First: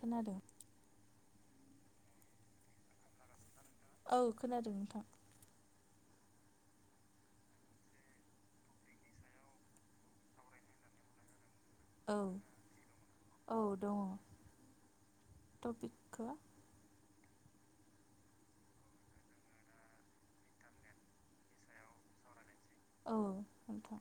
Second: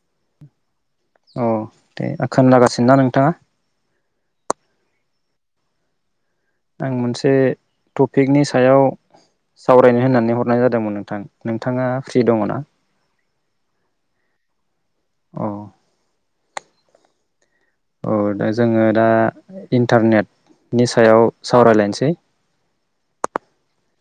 खोनादों। औ दे खोनालागासिनोना नोंथाङा? औ खोनादों नोंथां आं मोनसे टपिकनि सायाव सावरायनो होननानै हरनाय जादोंमोन नोंथां नोंथाङा औ फ्रि दङ ना औ दङ औ टपिकखौ औ दा जोङो दा इन्टारनेट नि सायाव सावरायलायनोसै औ हमथ'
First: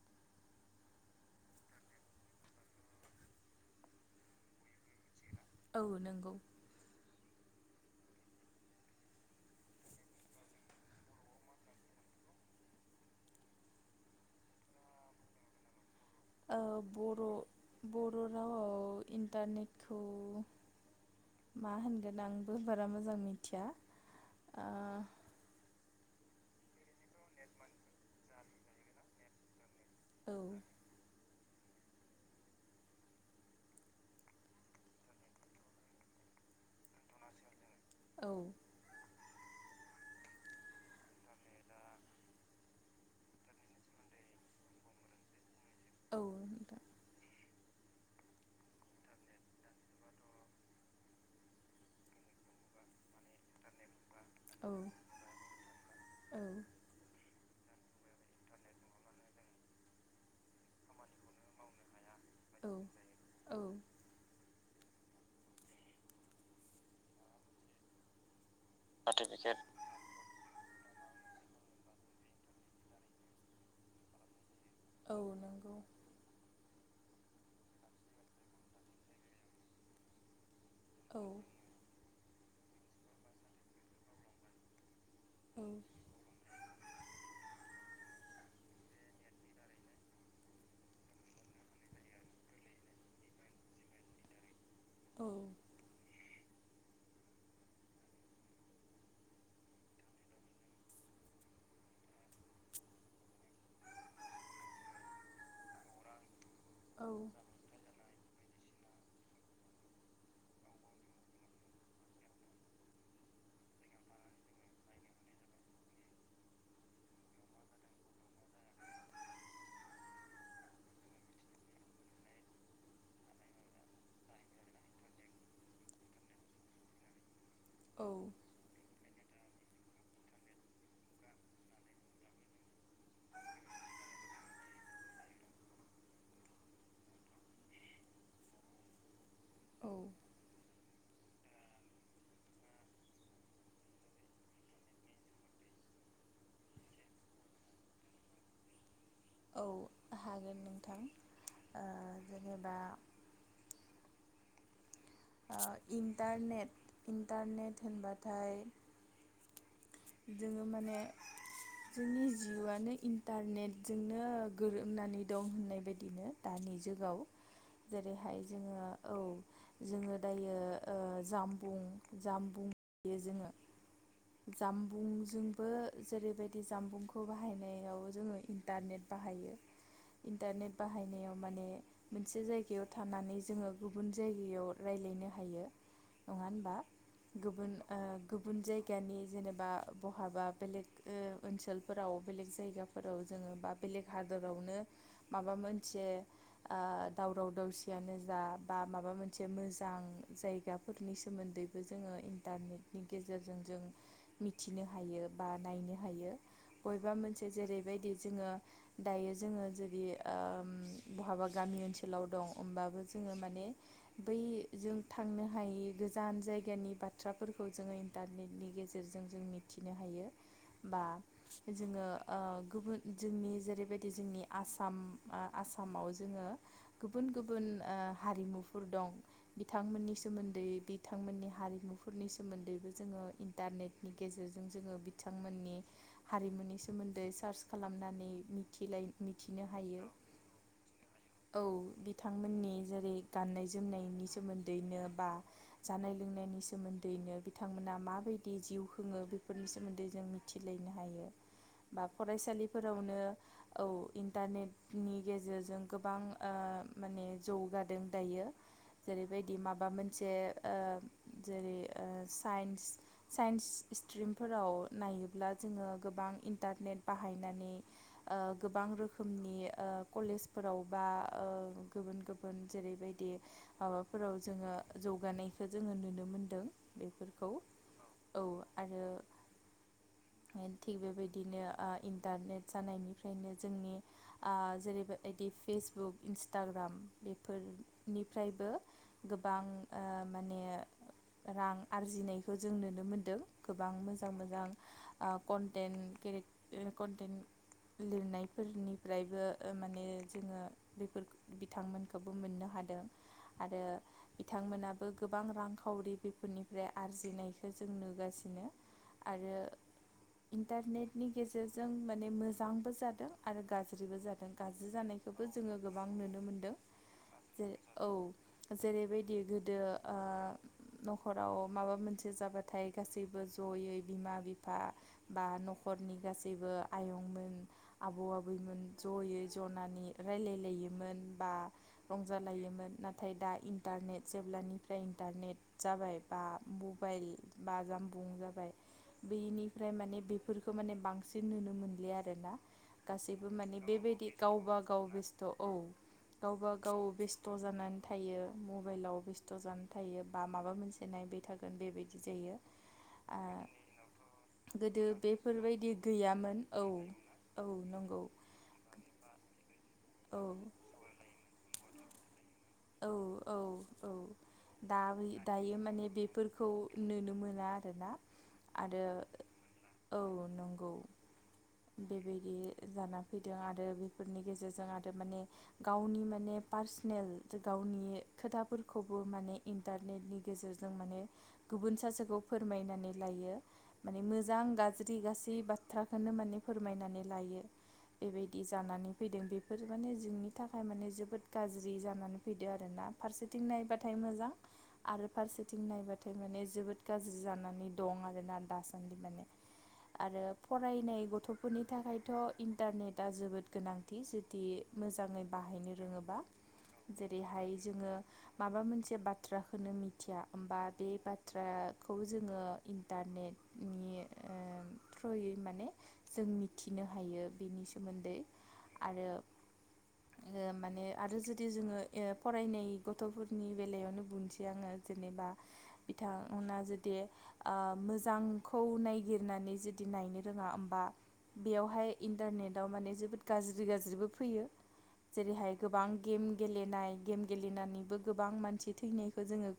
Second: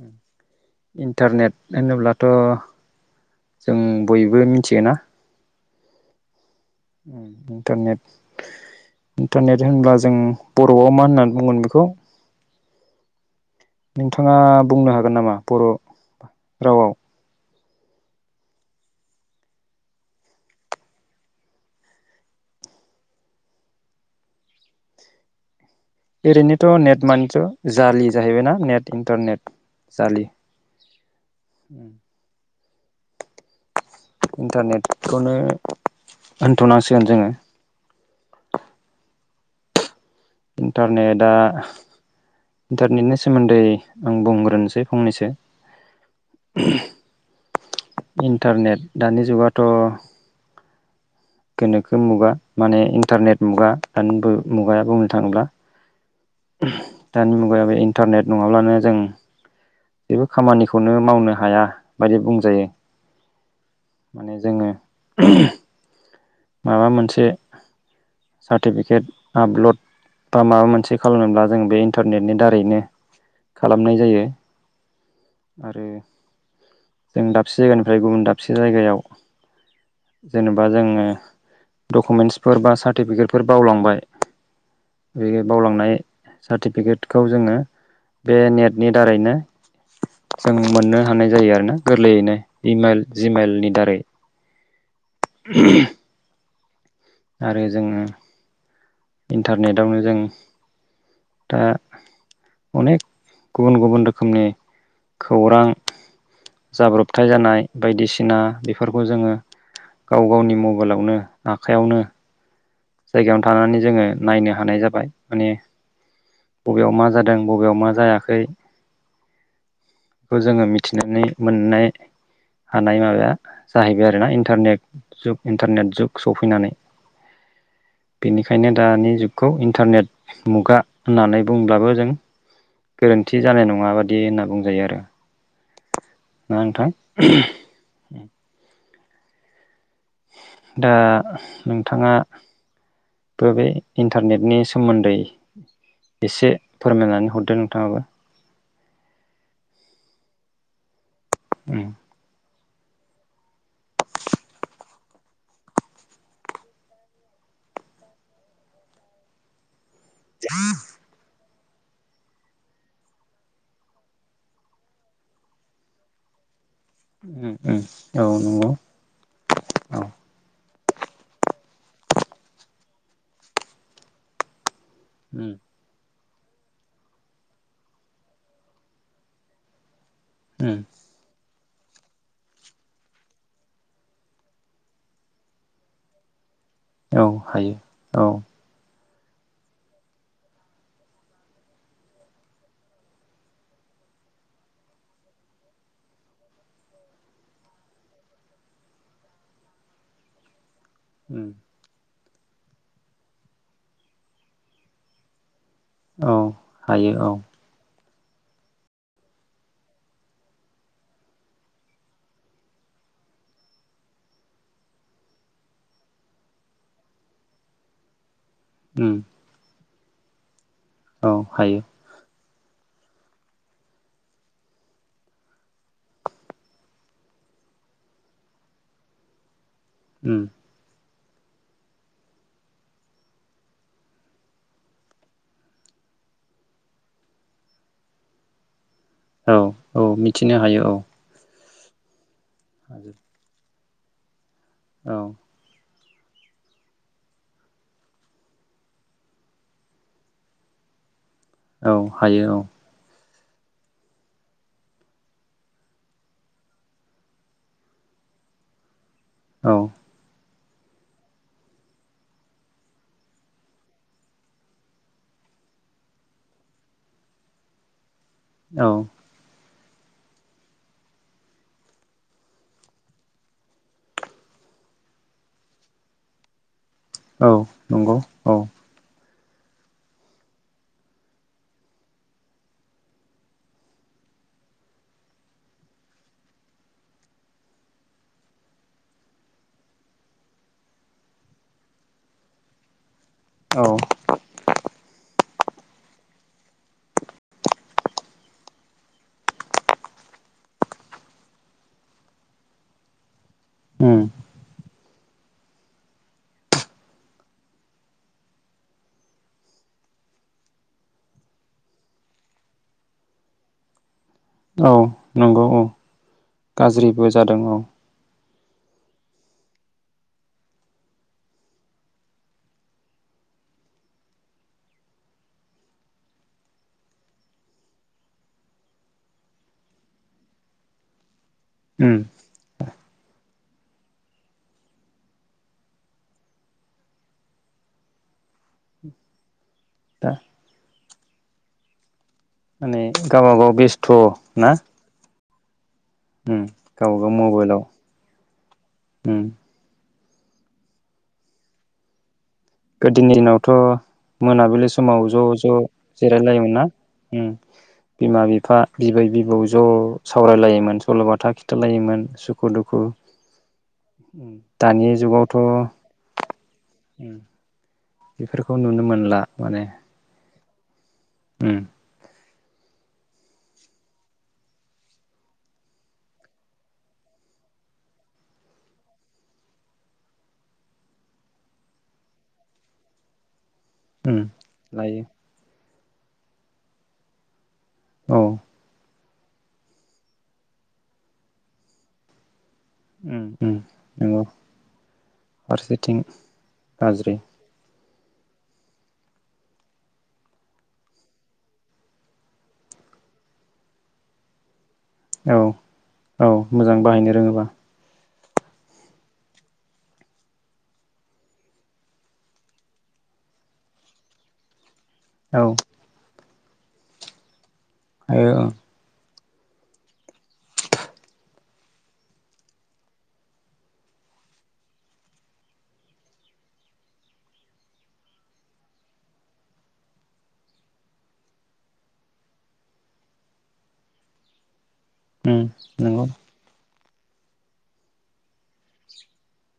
ओम इन्टारनेट होनोब्लाथ' जों बयबो मिथियोना? औ नंगौ। उम इन्टारनेट इन्टारनेट होनब्ला जों बर'आव मा होननानै बुंगोन बेखौ नोंथाङा बुंनो हागोन नामा बर' औ रावाव बर' बर' रावआव इन्टारनेटखौ मा होनगोन आंबो बारा मोजां मिथिया ओ ओरैनोथ' नेट मानिथ' जालि जाहैबायना नेट इन्टारनेट जालि ओ उम। इन्टारनेटखौनो होनथ'नांसिगोन जोङो। औ। इन्टारनेटआ इन्टारनेटनि सोमोन्दै आं बुंग्रोनोसै फंनैसो औ दा इन्टारनेट दानि जुगाथ' गोनोखो मुगा माने इन्टारनेट मुगा दानि औ मुगाया बुंनो थाङोब्ला औ ओहोम दानि मुगा बे इन्टारनेट नङाब्लानो जों जेबो खामानिखौनो मावनो हाया। बायदि बुंजायो औ औ माने जोङो [unintelligible] माबा मोनसे सार्टिफिकेट सार्टिफिकेट आपल'ड बा माबा मोनसे खालामनोब्ला जों बे इन्टारनेटनि दारैनो खालामनाय जायो औ नंगौ आरो जों दाबसे जायगानिफ्राय गुबुन दाबसे जायगायाव जेनेबा बा जोंङो औ दुकुमेनस सारटिफके बावलांबाय। बे औ बावलांनाय सार्टिफिकेटखौ जोंङो बे नेटनि दारैनो जों मोननो हानाय जायो आरोना। गोरलैयैनो इमल जिमलनि दारै। औ आरो जोंङो इन्टारनेटआवनो जों दा अनेक गुबुन गुबुन रोखोमनि खौरां औ जाब्रबथाय जानाय बायदिसिना बेफोरखौ जोंङो गाव गावनि मबाइलावनो आखाइयावनो जायगायावनो थानानै जोंङो नायनो हानाय जाबाय माने बबेयाव मा जादों बबेयाव मा जायाखै बेखौ जोंङो मिथिनानै मोननाय हानाय माबाया जाहैबाय आरोना इन्टारनेट जु इन्टारनेट जुग सफैनानै [inaudible] बेनिखायनो दानि जुगखौ इन्टारनेट मुगा होननानै बुंब्लाबो जों गोरोन्थि जानाय नंङा बादि होनना बुंजायो आरो ना नोंथा औ दा नोंथाङा बबे इन्टारनेटनि सोमोन्दै एसे फोरमायनानै हरदो नोंथाङाबो औ हागोन नोंथां उम जेबा इन्टारनेट इन्टारनेट होनबाथाय जोंङो माने जोंनि जिउआनो इन्टारनेटजोंनो गोरोबनानै दं होननाय बायदिनो दानि जुगाव उम उम औ जेरैहाय नंगौ जोंङो औ औ जोंङो दायो जामबुं जामबुं जोंङो उम जामबुंजोंबो जेरै बेबायदि जामबुंखौ बाहायनायाव जोंङो इन्टारनेट बाहायो इन्टारनेट औ बाहायनायाव माने मोनसे जायगायाव थानानै जोंङो गुबुन जायगायाव राय्लायनो हायो नङा गुबुन हायो ओ औ गुबुन जायगानि जेनेबा बहाबा बेलेग ओनसोलफोराव बेलेग जायगाफोराव जोंङो बा बेलेग हाद हादरावनो माबा मोनसे दावराव दावसियानो जा बा माबा मोनसे मोनसे मोजां जायगा फोरनि उम सोमोन्दैबो जोंङो इन्टारनेटनि गेजेरजों जों मिथिनो हायो बा नायनो औ हायो हायो बबेबा औ मोनसे जेरैबायदि जोंङो दायो जोंङो जुदि बहाबा गामि ओनसोलाव दं होमबाबो जों जों माने बै जों थांनो हायि गोजान जायगानि बाथ्राफोरखौ जोंङो इटारनेटनि उम गेजेरजों जों मिथिनो हायो बा औ हायो जोंङो ओ गुबुन जोंनि जेरैबायदि जोंनि आसाम आसामाव जोंङो गुबुन गुबुन गुबुन हारिमुफोर दं बिथांमोननि उम सोमोन्दै बिथांमोननि हारिमुफोरनि सोमोन्दैबो जोंङो इन्टारनेटनि गेजेरजों जोंङो बिथांमोननि हारिमुनि सोमोन्दै सार्च खालामनानै मिथिलायो औ औ मिथिनो हायो औ औ बिथांमोननि जेरै गाननाय जोमनायनि सोमोन्दैनो औ बा जानाय लोंनायनि सोमोन्दैनो बिथांमोना माबायदि जिउ खुङो बेफोरनि सोमोन्दै जों मिथिलायनो हायो औ बा हायो फरायसालिफोरावनो औ इन्टारनेट नि गेजेरजों गोबां ओ माने जौगादों दायो जेरैबायदि औ माबा मोनसे ओ जेरै साइन्स साइन्स स्ट्रिमफोराव नायोब्ला जोङो गोबां इन्टारनेट बाहायनानै ओ गोबां औ रोखोमनि ओ कलेजफोराव बा गुबुन गुबुन जेरैबायदि माबाफोराव जोङो जौगानायखौ जोङो नुनो मोनदों बेफोरखौ औ नंगौ औ [unintelligible] थिग बेबायदिनो ओ इन्टारनेट जानायनिफ्रायनो जोंनि ओ जेरैबायबायदि फेसबुक इन्सटाग्राम बेफोरनिफ्रायबो गोबां ओ माने रां आरजिनायखौ जों नुनो मोन्दों औ गोबां मोजां मोजां ओ कन्टेन्ट केरेट कन्टेन्ट लिरनायफोरनिफ्रायबो माने जोङो बेफोर बिथांमोनखौबो मोननो हादों। आरो उम बिथांमोनाबो गोबां रांखावरि बेफोरनिफ्राय आरजिनाय खौ जों नुगासिनो आरो इन्टारनेटनि गेजेरजों माने मोजांबो जादों आरो गाज्रिबो जादों। गाज्रि औ जानायखौबो नंगौ जोङो औ गोबां नुनो मोनदों गाज्रिबो जादों जेरै औ जेरैबायदि गोदो ओ न'खराव माबा मोनसे जाबाथाय गासैबो ज'यै बिमा बिफा बा न'खरनि गासैबो आयं आबौआ आबैमोन ज'यै जनानै रायलायलायोमोन बा उम नाथाय दा इटारने जेब्लानिफ्राय इन्टारनेट जाबाय बा मबाइल ब जामबुं जाबाय बेनिफ्राय माने दा बेफोरखौ माने बांसिन बांसिन नुनो मोनलि आरोना माने गासैबो गावबागाव माने बेस्थ' बेबायदि ना गावबा गाव बेस्थ' औ उम गावबा गाव गावबागाव बेस्थ' मबाइलाव जानानै थायो मबाइलाव उम बेस्थ' जानानै थायो। बा माबा मोनसे नायबाय थागोन बेबायदि जायो। गोदोनि आ दिनावथ' मोनाबिलि गोदो समाव ज' ज' बेफोरबायदि गैयामोन जिरायलायोमोना औ ओ औ नंगौ बिमा बिफा बिबै बिबौ ज' औ सावरायलायोमोन सल'बाथा खिथालायोमोन सुख औ औ दा दानि जुगावथ' दायो माने बेफोरखौ नुनो मोना मोनला बेफोरखौ नुनो आरो मोनला माने औ नंगौ उम बेबायदि जाना फैदों आरो बेफोरनि गेजेरजों आरो माने गावनि माने पार्सेनेल गाव गावनि खोथाफोरखौबो माने इन्टारनेटनि गेजेरजों माने गुबुन सासेखौ फोरमायनानै लायो माने उम मोजां गाज्रि लायो गासै बाथ्राखौनो माने फोरमायनानै लायो। औ बेबायदि जानानै फैदों बेफोर माने जोंनि थाखाय माने जोबोद गाज्रि जानानै फैदों। बिदि आरोना उम फारसेथिं उम नायबाथाय नंगौ मोजां आरो फारसेथिं नायबाथाय माने जोबोद गाज्रि जानानै दं आरोना दासान्दि माने आरो फरायनाय गथ'फोरनि थाखायथ' इन्टारनेटआ जोबोद गोनांथि जुदि मोजाङै औ बाहायनो रोङोबा औ मोजां बाहायनो रोङोबा जेरैहाय जोङो माबा मोनसे बा थ्राखौनो मिथिया होमबा बे बाथ्राखौ जोङो इन्टारनेटनि ओ थ्रयै औ माने जों मिथिनो हायो बेनि सोमोन्दै हायो औ आरो माने आरो जुदि जोङो फरायनाय गथ'फोरनि बेलायावनो बुंनोसै आङो जेनेबा बिथांमोना जुदि ओ मोजांखौ नाय गिरनानै जुदि नायनो रोङा होमबा बेयावहाय इन्टारनेटाव माने जोबोद गाज्रि गाज्रिबो फैयो उम जेरैहाय गोबां नंगौ गेम गेलेनाय गेम गेलेनानैबो गोबां मानसि थैनायखौ जोङो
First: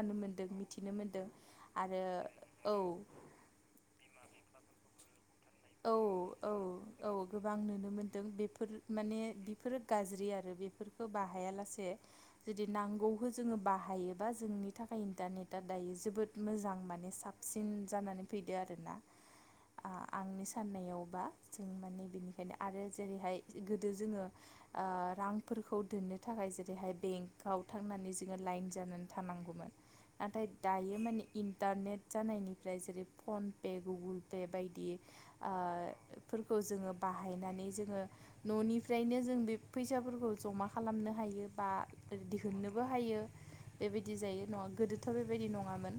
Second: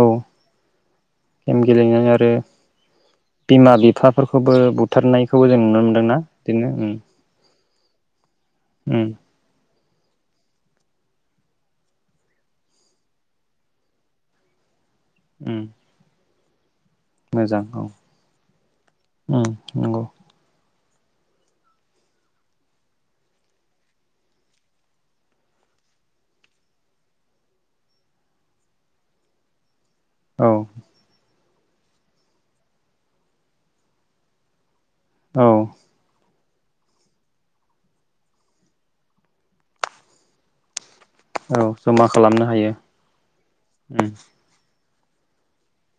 औ मोन्दों मिथिनो मोनदों गेम आरो गेलेनाय औ। बिमा बिफाफोरखौबो बुथारनायखौबो जों नुनो मोन्दों ना? बिदिनो ओम आं नुनो मोनदों बेफोर माने बेफोरो गाज्रि आरो बेफोरखौ बाहाया लासे जुदि नांगौखौ जोङो बाहायोबा जोंनि थाखाय उम इन्टारनेटआ दायो जोबोद मोजां माने मोजां साबसिन औ जानानै फैदो आरोना। उम नंगौ आंनि साननायावबा जों माने बेनिखायनो आरो जेरैहाय गोदो जोङो आह रांफोर फोरखौ दोननो थाखाय जेरैहाय बेंकआव थांनानै जोङो लाइन जानानै थानांगौमोन। नाथाय औ दायो माने इन्टारनेट जानायनिफ्राय जेरै फन पे गुगोल पे बायदि औ आ फोरखौ जोङो बाहायनानै जोङो न'निफ्रायनो जों बे फैसाफोरखौ जमा खालामनो हायो औ बा जमा खालामनो दिहुननोबो हायो उम बेबायदि जायो न' गोदो थ' बेबायदि नङामोन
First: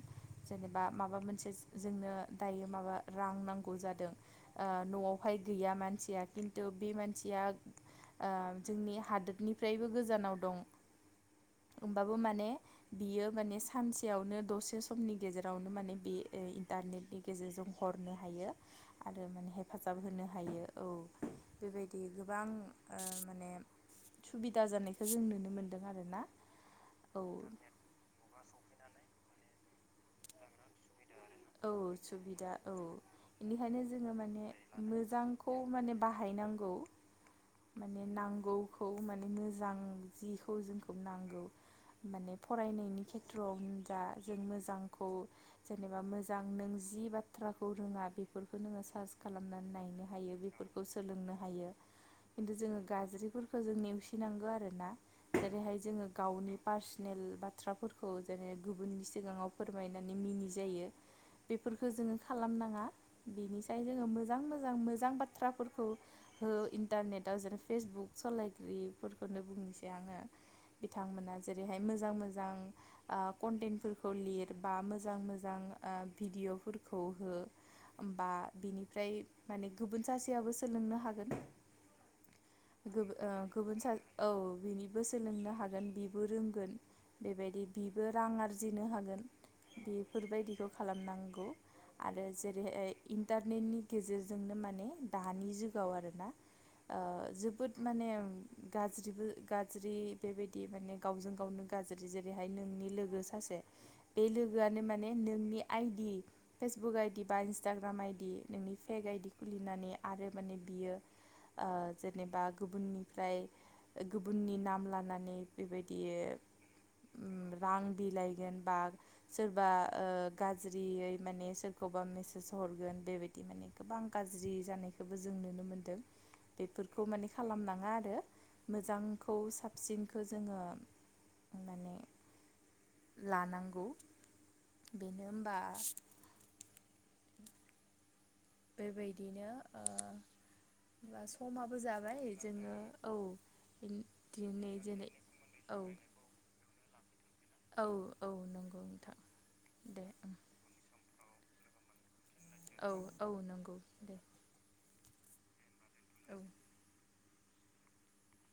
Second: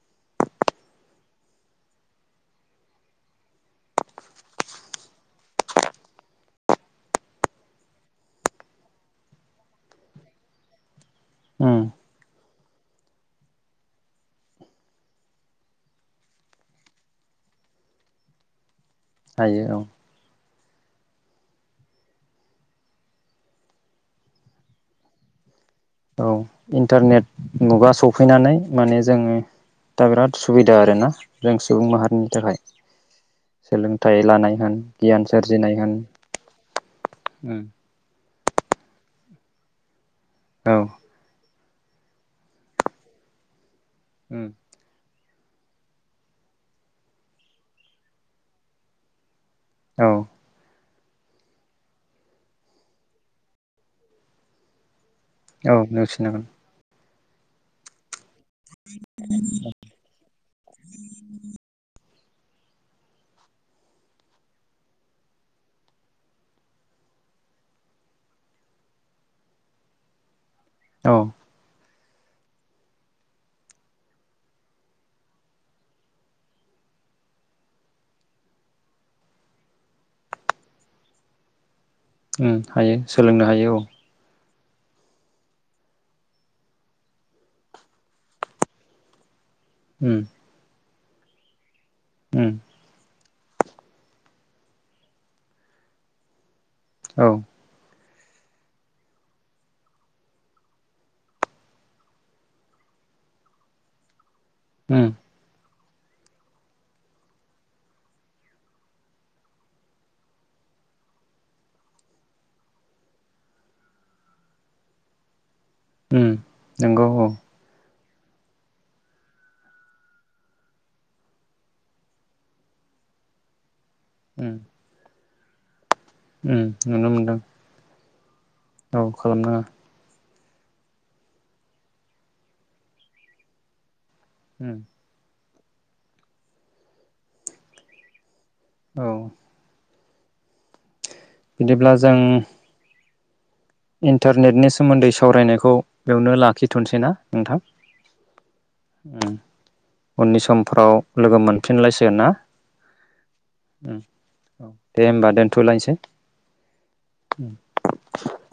जेनेबा माबा मोनसे जोंनो दायो माबा रां नां गौ जादों ओ न'आवहाय गैया मानसिया खिन्थु बे मानसिया ओ जोंनि हादोरनिफ्रायबो गोजानाव दं उम ओमबाबो माने बियो माने सानसेयावनो दसे समनि गेजेरावनो माने बे ओइ इन्टारनेटनि गेजेरजों हरनो हायो। आरो माने हायो औ हेफाजाब होनो हायो। औ बेबायदि गोबां ओ माने सुबिदा जानायखौ जों नुनो मोन औ इन्टारनेट मुगा सफैनानै माने जोंनि दा बिराद सुबुबिदा आरो ना? औ सुबिदा औ बेनिखायनो जोङो सोलोंथाइ माने लानाय होन गियान मोजांखौ सोरजिनाय माने होन बाहाय नांगौ उम माने नांगौखौ मा मोजां जिखौ औ जोंखौ नांगौ माने फरायनायनि खेथ्र'आव [unintelligible] जों उम मोजांखौ जेनेबा मो जां नों जि बाथ्राखौ रोङा बेफोरखो नोङो सार्च खालामनानै नायनो औ हायो बेफोर खौ सोलोंनो हायो। खिन्थु जोङो गाज्रिफोरखो जों नेवसिनांगो आरो ना। औ जेरैहाय जोङो नेवसिनो हागोन गावनि पार्सनेल बाथ्राफोरख' जेरै गुबुननि सिगाङाव फोरमायनानै मिनि जायो। बेफोरखो जोङो खालानाङा। बिनिसाय जोङो मोजां मोजां मोजां बाथ्राफोरखौ ओ इन्टार नेटाव जेरै फेसबुक सलायगिरिफोरखौनो बुंनोसै आङो। औ बिथांमोना जेरैहाय मो जां मोजां आ कन्टेन्टफोरखो लिरबा मोजां मोजां आ भिडिअ'फोरखौ हो। होमबा बिनिफ्राय माने गोबोन सासेयाबो सोलोंनो हागोन। ओम हायो गोबो ओ सोलोंनो हायो गुबुन औ। सा औ बिनिबो सोलोंनो हागोन बिबो रोंगोन बेबायदि बिबो रां आरजिनो हागोन। उम बेफोरबायदिखौ खालामनांगौ आरो उम जेरैहाय इन्टारनेटनि गेजेरजोंनो माने दानि जुगाव आरो ना। आ औ जोबोद माने गाज्रिबो गाज्रि बेबायदि माने गावजों गावनो गाज्रि जेरैहाय नोंनि लोगो सासे बे लोगोआनो उम माने नोंनि आइदि फेसबुक आइदि बा इन्सटाग्राम आइदि नोंनि फेक आइदि खुलिनानै आरो माने बियो ओ जेनेबा गुबुननिफ्राय गुबुननि नाम लानानै बेबायदि उम नंगौ औ उम रां बिलाइगोन बा सोरबा ओ गाज्रियै माने सोरखौबा मेसेज हरगोन बेबायदि माने गोबां गाज्रि उम जानायखौ जों नुनो मोनदों। उम बेफोरखौ नुनो माने मोनदों खालाम नाङा आरो औ मोजांखौ खालामनाङा साबसिन खौ जोङो माने लानांगौ। होम। बेनो होमबा औ बेबायदिनो ओ बा समाबो बिदिब्ला जों जाबाय जोङो औ इन्टारनेटनि दिनै जेरै सोमोन्दै सावरायनायखौ औ बेवनो लाखिथ'निसै ना। नोंथां औ औ नंगौ नोंथां उम दे। उननि समफ्राव लोगो मोनफिनलायसिगोन ना। औ औ नंगौ उम दे। औ दे होमबा दोनथ'लायनिसै। औ। [unintelligible]